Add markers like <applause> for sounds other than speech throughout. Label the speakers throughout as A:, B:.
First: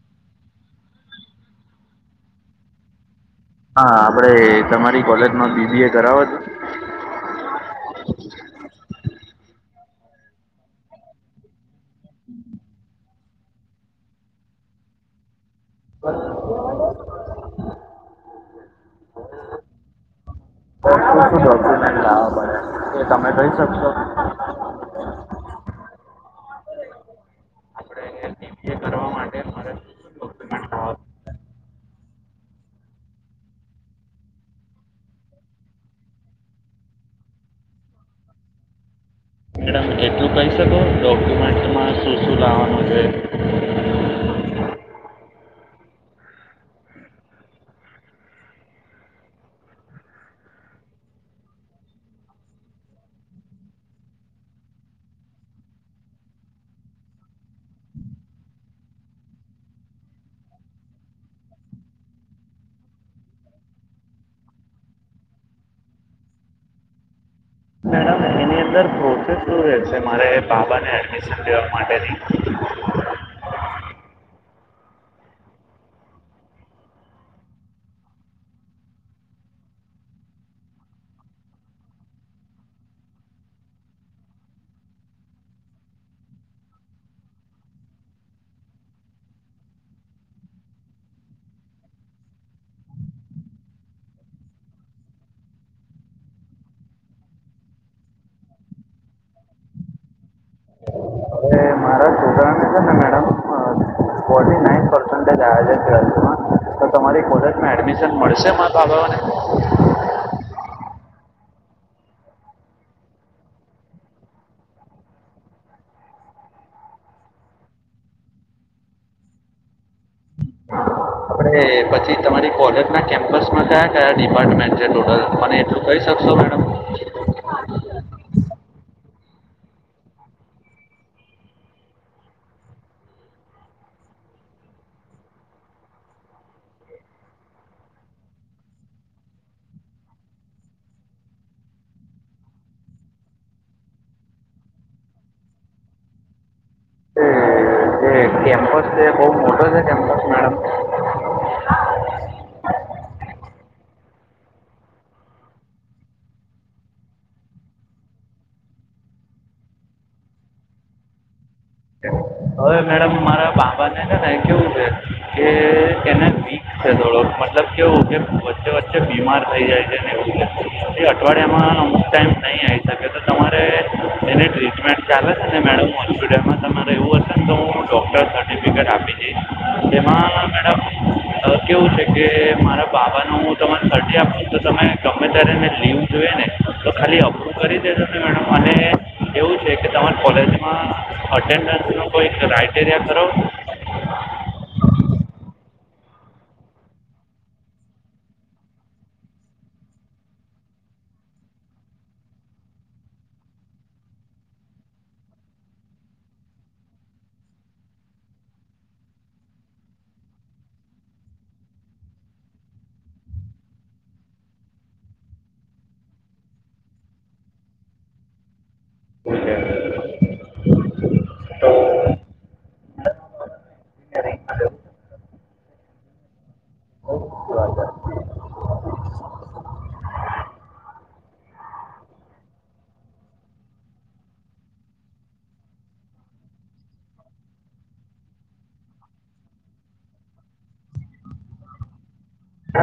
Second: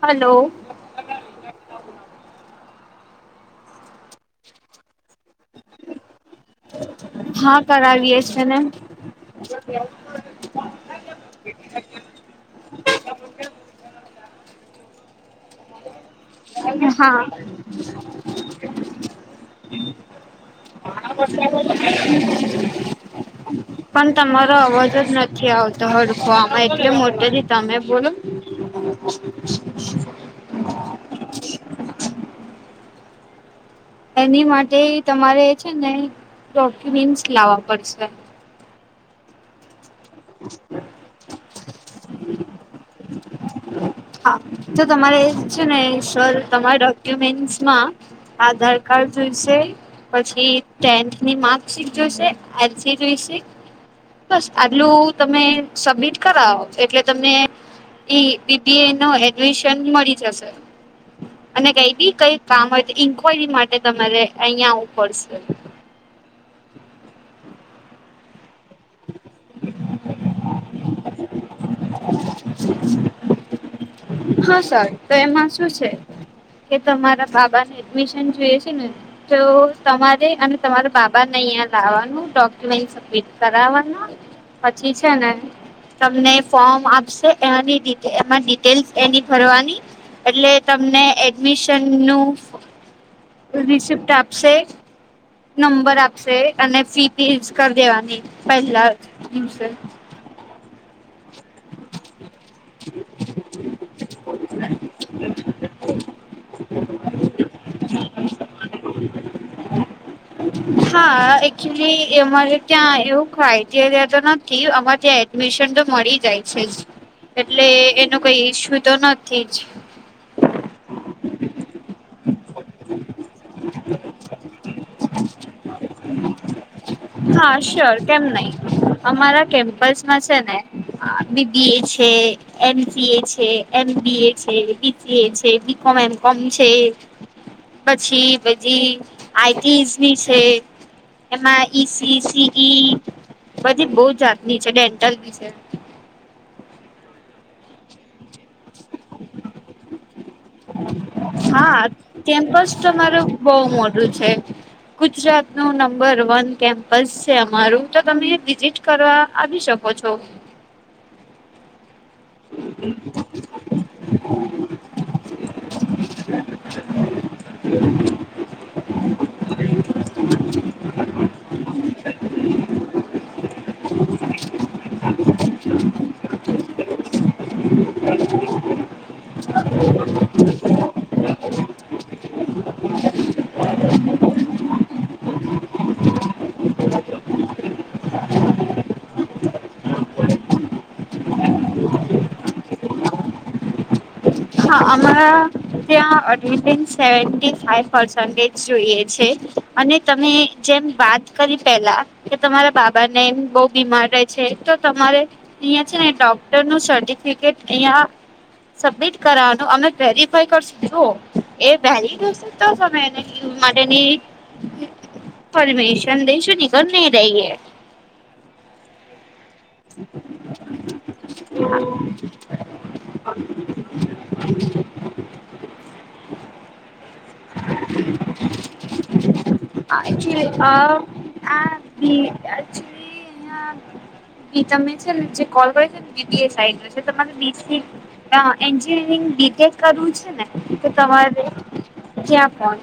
A: હાલો.
B: હા, આપડે તમારી કોલેજમાં બી બી એ કરાવો છો?
A: હા, કરાવીએ છેને.
B: <inaudible>
A: હા.
B: તો શું શું ડોક્યુમેન્ટ લાવવા પડે એ તમે કહી શકશો
A: પણ તમારો અવાજ જ નથ થી આવતો હડફું આમાં એટલે મોટોથી તમે બોલો.
B: બીબીએ કરવા માટે મારે શું શું ડોક્યુમેન્ટ લાવવા
A: એની માટે તમારે છે ને ડોક્યુમેન્ટસ લાવવા પડશે.
B: મેડમ એટલું કહી શકો ડોક્યુમેન્ટમાં શું શું લાવવાનું છે
A: હા તો તમારે છે ને શર તમારા ડોક્યુમેન્ટસ માં આધાર કાર્ડ જોઈશે. પછી ટેન્થની માર્કશીટ જોઈશે, એલ સી જોઈશે. બસ આટલું તમે સબમિટ કરાવો એટલે તમને ઈ બી બી એ નો એડમિશન મળી જશે. અને કઈ બી કઈ કામ હોય તો ઇન્ક્વાયરી માટે તમારે અહિયાં આવવું પડશે.
B: મેડમ એની અંદર પ્રોસેસ શ રહેશે મારે બાબાને એડમિશન લેવા માટેની.
A: હા સર તો એમાં શું છે? કે તમારા બાબા ને એડમિશન જોએ છે ને. તો તમારે અને તમારા બાબાને અહિયાં લાવવાનું ડોક્યુમેન્ટ સબ મીટ કરવાના પછી છે ને તમને ફોર્મ આપશે એની ડિટ એમાં ટેલ એની ફરવાની એટલે તમને એડમિશન નું રિસિપ્ટ આપશે. નંબર આપશે અને ફી પી કરી દેવાની પહેલા દિવસે.
B: હવે મારા છોકરાને છે ને મેડમ
A: <inaudible>
B: બેન આજે ટ્વેલથ માં? એડમિશન મળશે મારા બાબાઓને?
A: હા એકચુલી અમારે ત્યાં એવું હોય ક્રાઈટેરિયા તો નથી અમારે ત્યાં એડમિશન તો મળી જાય છે જ, એટલે એનું કઈ ઈસ્યુ તો નથી જ.
B: આપણે પછી તમારી કોલેજના કેમ્પસમાં કયા કયા ડિપાર્ટમેન્ટ છે ટોટલ મને એટલું કહી શકશો મેડમ?
A: હા શ્યોર કેમ નહી, અમારા કેમ્પસમાં છે ને અ બી ટી એ છે. એન સી એ છે એમ બી એ છે બિ સી એ છે બી કોમ એન્ડ કોમ છે. પછી બીજી આઈટીઝની છે એમાં ઈસી સી ઈ બધી બહુ જાતની છે ડેન્ટલ વિશે
B: હમ
A: <unintelligible> હા કેમ્પસ તમારું બહ મોટું છે ગુજરાત નું નંબર વન કેમ્પસ છે અમારું તો તમે વિઝિટ કરવા આવી શકો ઓછો હમ
B: બ કેવું છે. કે એને
A: હમ
B: બીક છે થોડોક મતલબ કેવું કે વચ્ચે વચ્ચે બીમાર થઈ જાય છે અઠવાડિયામાં અમુક ટાઈમ નહીં આવી શકે. તો તમારે એની ટ્રીટમેન્ટ ચાલે છે મેડમ હોસ્પિટલમાં તમારે એવું હશે ને તો હું ડૉક્ટર સર્ટિફિકેટ આપી દઈશ એમાં મેડમ અ, કેવું કે મારા બાબા ન હું તને સર્ટી આપું છું તો તમે ગમે ત્યારે લીવ જોઈએ ને તો ખાલી અપ્રુવ કરી દેજો ને મેડમ અને એવું છે કે તમાર કોલેજમાં અટેન્ડન્સ ન કોઈ ક્રાઈટેરિયા કરો?
A: હા અમારે ત્યાં એટેન્ડનટ સેવેન્ટી ફાંઇવ પર્સેન્ટ જોઈએ છે અને તમે જેમ વાત કરી પેલા કે તમારા બાબા ને એમ બહ બીમારે છે તો તમારે અહિયાં છે ને ડોક્ટર નું સર્ટિફિકેટ અહિયા સબમિટ કરવાનું અમે વેરીફાય કરશું જૉઑ એ વેલિડ હસે તો તમે એને લીવ માટેની <unintelligible>
B: ઓકે
A: હા
B: <unintelligible> <unintelligible>
A: <unintelligible> તમે છેને જે કોલ કર્યો છે <unintelligible> એન્જિનિયરિંગ બીટેક કરવું છે ને તો તમારે ક્યાં કોણ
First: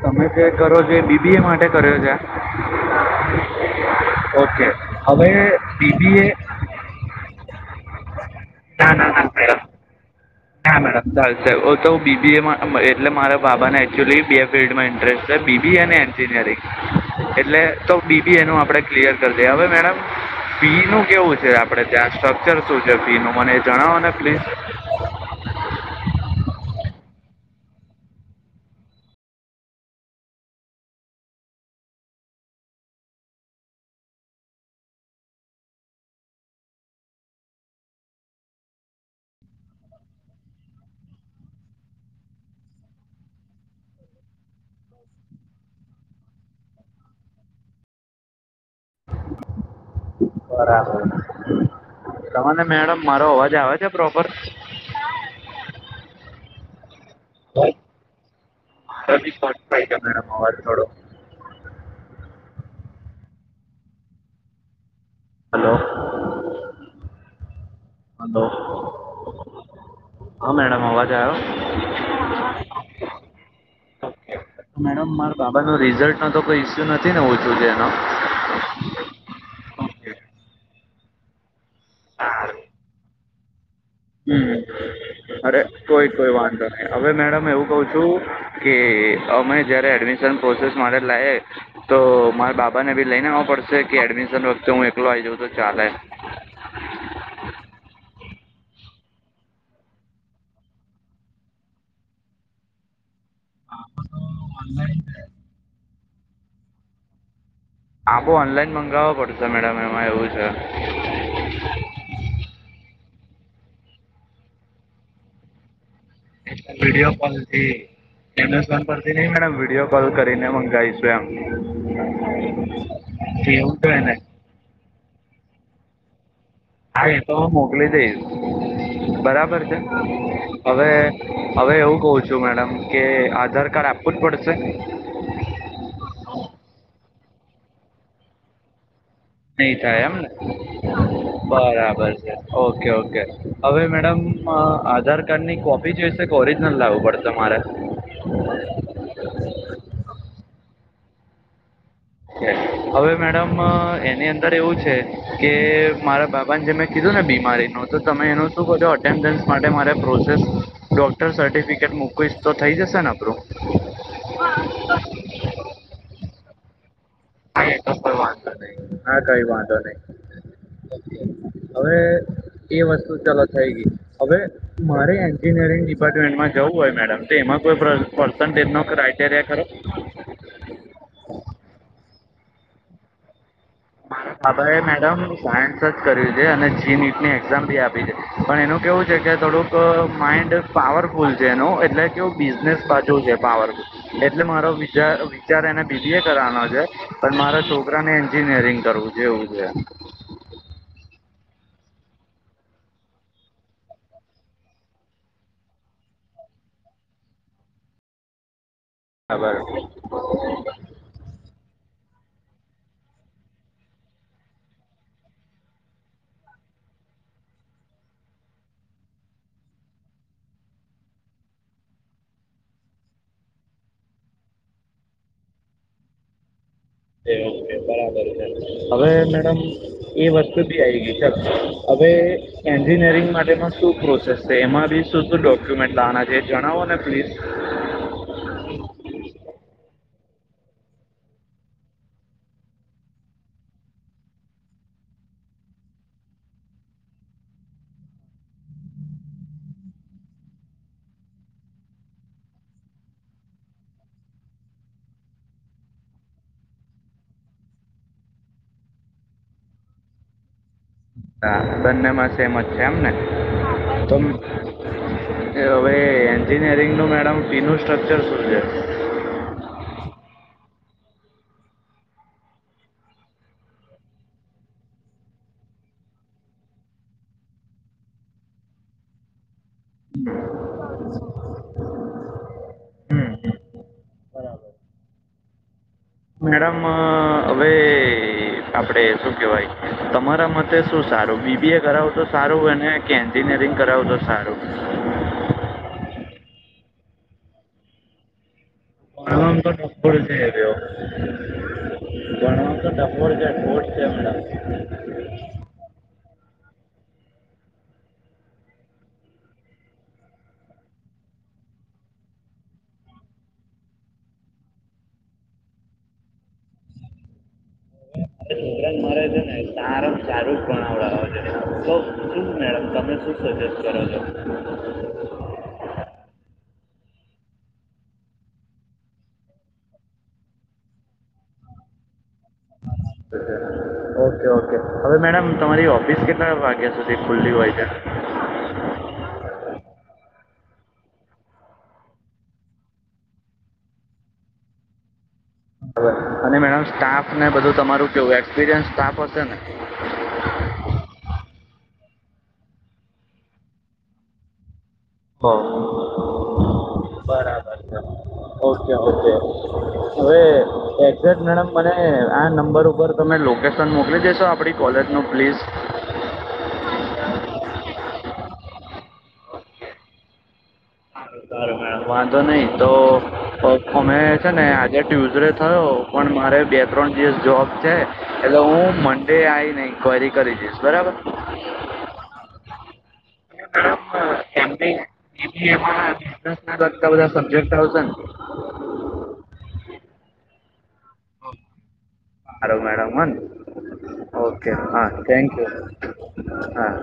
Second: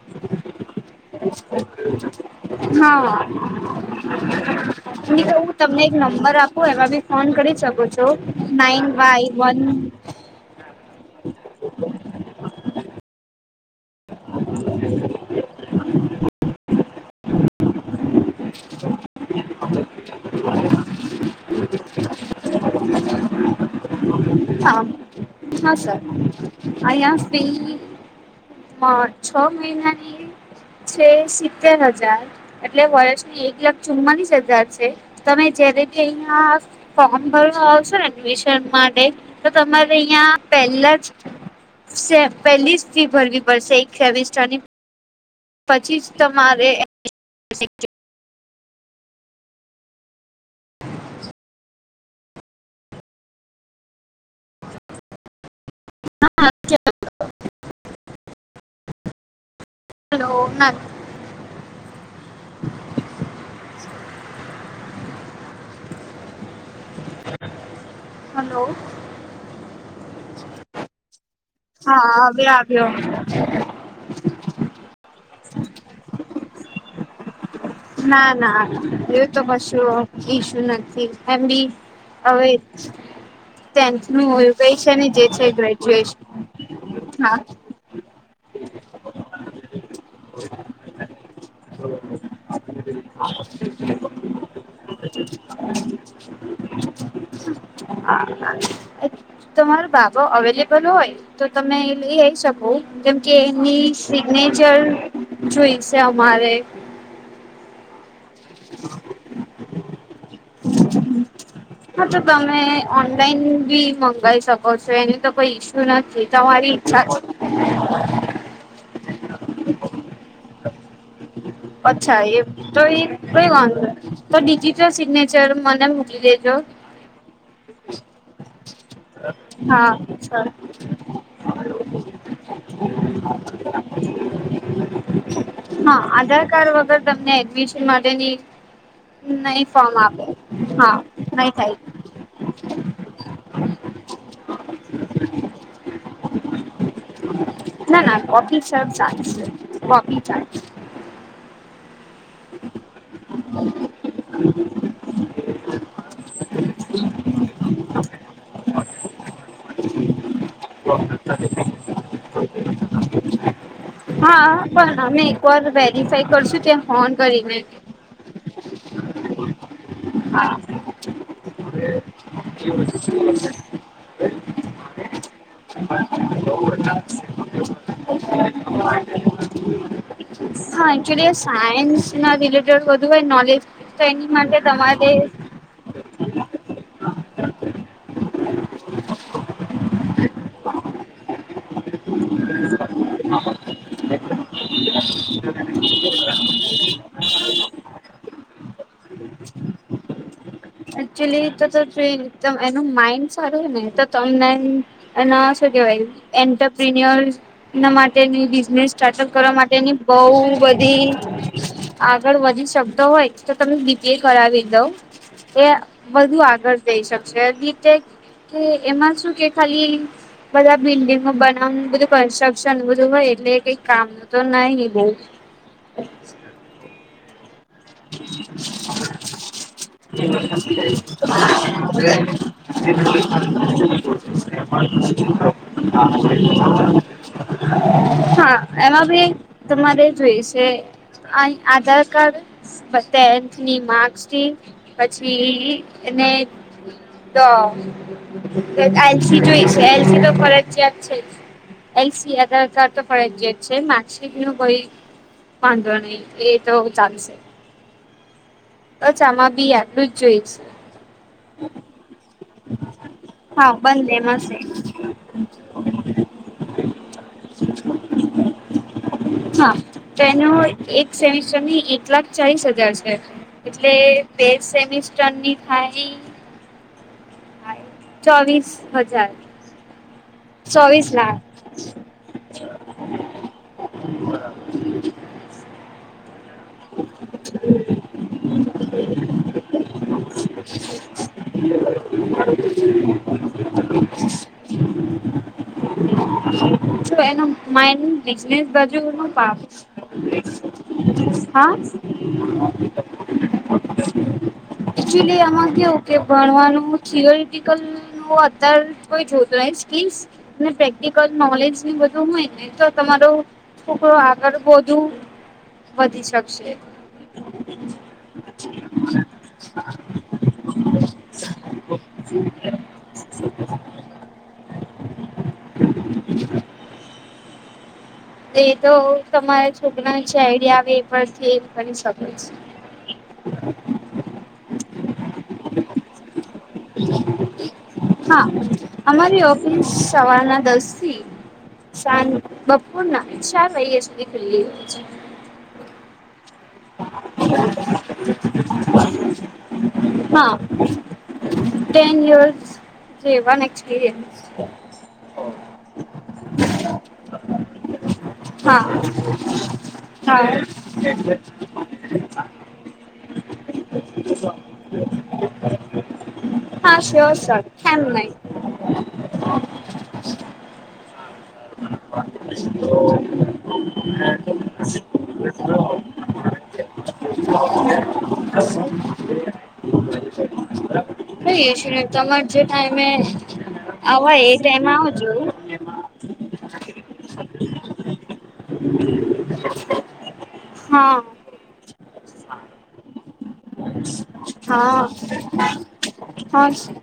B: તમે જે કરો છો એ બીબીએ માટે કર્યો છે
A: હા
B: ઓકે
A: હ
B: હવે
A: કું તમને એક
B: બીબીએ
A: નંબર આપ હું એવા બી ફોન કરી શકુ છું નાઈન વાઇ વન
B: હા મેડમ ચાલ સાહેબ તો બીબી એટલે મારા બાબાને એકચુલી બ ફિલ્ડમાં ઇન્ટરેસ્ટ છે બીબી અને એન્જિનિયરિંગ એટલે તો બીબી એ નું આપણે ક્લિયર કરી દઈએ હવે મેડમ ફી નું કેવું છે આપડે ત્યાં સ્ટ્રક્ચર શું છે ફી નું મને એ જણાવો ને પ્લીઝ
A: હા હા સર આ સ્પે છ મહિનાની છે સિત્તેર હજાર એટલે વર્ષની એક લાખ ચુમ્માલીસ હજાર છે તમે જયારે કે અહિયાં ફોર્મ ભરવા આવશે ને એડમિશન માટે તો તમારે અહિયાં પેલા જ પહેલી ફી ભરવી પડશે એક સેમિસ્ટર ની પછી જ તમારે
B: બરાબર તને મેડમ મારો અવાજ આવે છે પ્રોપર
A: હા ચાલ હલો ના
B: <unintelligible> હલો હદો
A: હલો
B: હા મેડમ અવાજ આવો
A: હા આવ્યો આવ્યો
B: મેડમ મારા બાબા નો રિઝલ્ટ નો તો કોઈ ઈસ્યુ નથી ને ઓછું છે એનો.
A: ના ના એ તો કશું
B: ઓકે
A: ઈશુ નથી એમ બી હવે જ ને જે
B: હમ
A: છે
B: અરે કોઈ
A: ગ્રેજ્યુએશન
B: કોઈ વાંધો નહી હવે
A: હા
B: મેડમ એવું કઉ છું, કે અમે જયારે એડમિશન પ્રોસેસ મારે લાયે તો મારે બાબા ને બી લઈને આવવા પડશે કે એડમિશન વખતે હું એકલો આવી જઉં તો ચાલે.
A: <inaudible> તમારો બાબો અવેલેબલ હોય તો તમે લઈ આઈ શકો જેમકે ની સિગ્નેચર જોઈશે અમારે
B: આ બો ઓનલાઈન મંગાવો પડશે મેડમ એમાં એવું છે.
A: હા તો તમે ઓનલાઈન બી મંગાવી શકો છો એનું તો કોઈ ઈશ્યુ નથી. તમારી ઈચ્છા
B: વિડીયો
A: છે.
B: કોલથી એમેઝોન પરથી નઈ મેડમ વિડીયો કોલ કરીને મંગાવીશું.
A: અચ્છા એ તો એ
B: ત
A: કઈ
B: એવું
A: વાંધો
B: કેયને
A: તો ડિજિટલ સિગ્નેચર મને મુકલી દેજો.
B: હા એ તો હું મોકલી દઈશ. બરાબર છે
A: હા
B: હવે હવે એવું કઉ છું મેડમ કે આધાર કાર્ડ આપ આપવુંજ પડશે ને.
A: હા આધાર કાર્ડ વગર તમને એડમિશન માટેની
B: નહી
A: ફોર્મ
B: થાય
A: આપે
B: એમને.
A: હા નહી થાય
B: બરાબર છે ઓકે ઓકે હવે મેડમ આધાર કાર્ડની કોપી બી જોઈશે કે ઓરિજનલ લાવવું પડે તમારે
A: ના ના <unintelligible>
B: હવે મેડમ એની અંદર એવું છે કે મારા બાબાને જે મે કીધું ને બીમારીનું તો તમે એનું શું કહોછો અટેન્ડન્સ માટે મારે પ્રોસેસ ડોક્ટર સર્ટિફિકેટ મૂકીવીશ તો થઇ જશે ને આપડું.
A: હા પણ અમે એકવાર વેરીફાઈ કરશું ત્યારે ફોન કરીને
B: હા એ તો કઈ વાંધો નહી, હા કઈ વાંધો નહી.
A: હા.
B: હવે એ વસ્તુ ચાલો થઈ ગઈ હવે મારે એ એન્જિનિયરિંગ ડિપાર્ટમેન્ટમાં જવું હોય મેડમ તો એમાં કોઈ પસ પર્સન્ટેજનો ક્રઇટેરિયા ખરો.
A: હા એક્ચુલી સાયન્સ ના રિલેટેડ બધું હોય નોલેજ તો એની માટે
B: હભડાયે એ
A: તમારે
B: મેડમ. સાયન્સ જ કર્યું છે અને જી નીટ ની એક્ઝામ બી આપી છે પણ એનું કેહેવું છે કે થોડુંક માઇન્ડ પાવરફુલ છે એનું એટલે કેવું બિઝનેસ બાજુ છે પાવર. એટલે મારો વિચાર વિચાર એને બી બી એ કરવાનો છે પણ મારા છોકરાને એન્જિનિયરિંગ દરરોજે ઉજે <unintelligible>
A: એકચુલી તો જો ચલ ટેન એનું માઇન્ડ સારું હોય ને તો તમને. અને શું કેવાય એન્ટરપ્રિનર ના માટેની બિઝનેસ સ્ટાર્ટઅપ કરવા
B: બરાબર
A: માટેની બઉ બધી. આગળ વધી શકતો હોય તો તમે બીજે કરાવી દઉ. એ વધુ આગળ જઈ શકશે નીતે કે એમાં શું કે ખાલી બધા બિલ્ડિંગો બનાવવાનું બધું કન્સ્ટ્રક્શન બધું હોય એટલે કઈ કામ તો નહી ની બોઉ.
B: એટલે. બરાબર છે, હવે મેડમ એ વસ્તુ બી આવી ગઈ ચાલો હવે. એન્જિનિયરિંગ માટેમાં શું પ્રોસેસ છે એમાં બી શું શું ડોક્યુમેન્ટ લાવાનાં છે એ જણાવો ને પ્લીઝ.
A: હા એમાં બી તમારે જોઈ સે અ આધાર કાર્ડ બ ટેન્થની માર્ક્સ સીટ પછી ને તો એલસી જોઈ છે એલસી તો ફરજિયાત છે. એલ સી આધાર કાર્ડ તો ફરજીયાત છે. માર્કશીટ નું કોઈ વાંધો નહી એ તો ચાલશે અચ્છામાં બી આટલું જ જોઈશ
B: હા બંને માં સેમ જ છે. એમને
A: હા બંને મા સેમ છે
B: હવે એન્જિનિયરિંગ નું મેડમ ફી નું સ્ટ્રક્ચર સુું છે.
A: હા તો એનો એક સેમિસ્ટર ની એક લાખ ચાલીસ હજાર છે. એટલે બે સેમિસ્ટરની થાય ચોવીસ હજાર ચોવીસ લાખ અચછા બરાબર
B: મેડમ હવે આપડે શું કેવાય તમારા મતે શું સારું બીબી એ કરાવું તો સારુંને કે એન્જિનિયરિંગ કરાવું તો સારું
A: એનો માઇન બિઝનેસ બાજુ પા
B: ઉલજે રહ્યો
A: હા
B: ભણવા તો ટકોર છે ઠોઠ
A: એકચુલી આમાં કેવું કે ભણવાનું થિયોરટિકલ હું અત્યારે કોઈ જોતો નહી સ્કીલ્સ ને પ્રેક્ટિકલ નોલેજ ની બધું હોય ને તો તમારું છોકરો આગળ વધુ વધી શકશે
B: સારું સારું જ ભણાવડાવ છે. તો શું મેડમ તમે શું સજેસ્ટ કરો છો હમ.
A: એ તો તમારા છોકરા ને જે આઈડિયા આવે એ પરથી કરી શકે છે
B: ઓકે ઓકે હવે મેડમ તમારી ઓફિસ કેટલા વાગ્યા સુધી ખુલ્લી હોય છે
A: હા અમારી ઓફિસ સવારના દસ થી સાંજ બ બપોર ના ચાર વાગે સુધી ખુલ્લી હોય છે
B: સ્ટાફને બધું તમારું કેવું એક્સપિરિયન્સ સ્ટાફ હશે ને
A: હા ટેન યર્સ જેવા એક્સપીરિયન્સ
B: હા. છે
A: <unintelligible>
B: ઓકે ઓકે હવે
A: હા
B: એડરસ મેડમ મને આ નંબર ઉપર તમે લોકેશન મોકલી દેશો આપણી કોલેજનો પ્લીઝ
A: હા શ સર ખં નહી
B: સારું સારું વાંધો નઈ તો અમે છે ને આજે ટ્યુઝડે થયો પણ મારે બે ત્રણ દિવસ જોબ છે એટલે હું મંડે આવીને ન્ક્વાયરી કરી જઈશ બરાબર
A: થઈ હ છે. ને તમારે જે ટાઈમે આવ એ ટાઈમે આવજ
B: બધા સબ્જેક્ટ આવશે ને
A: હા
B: સારું ઓકે હા થન્ક યુ હા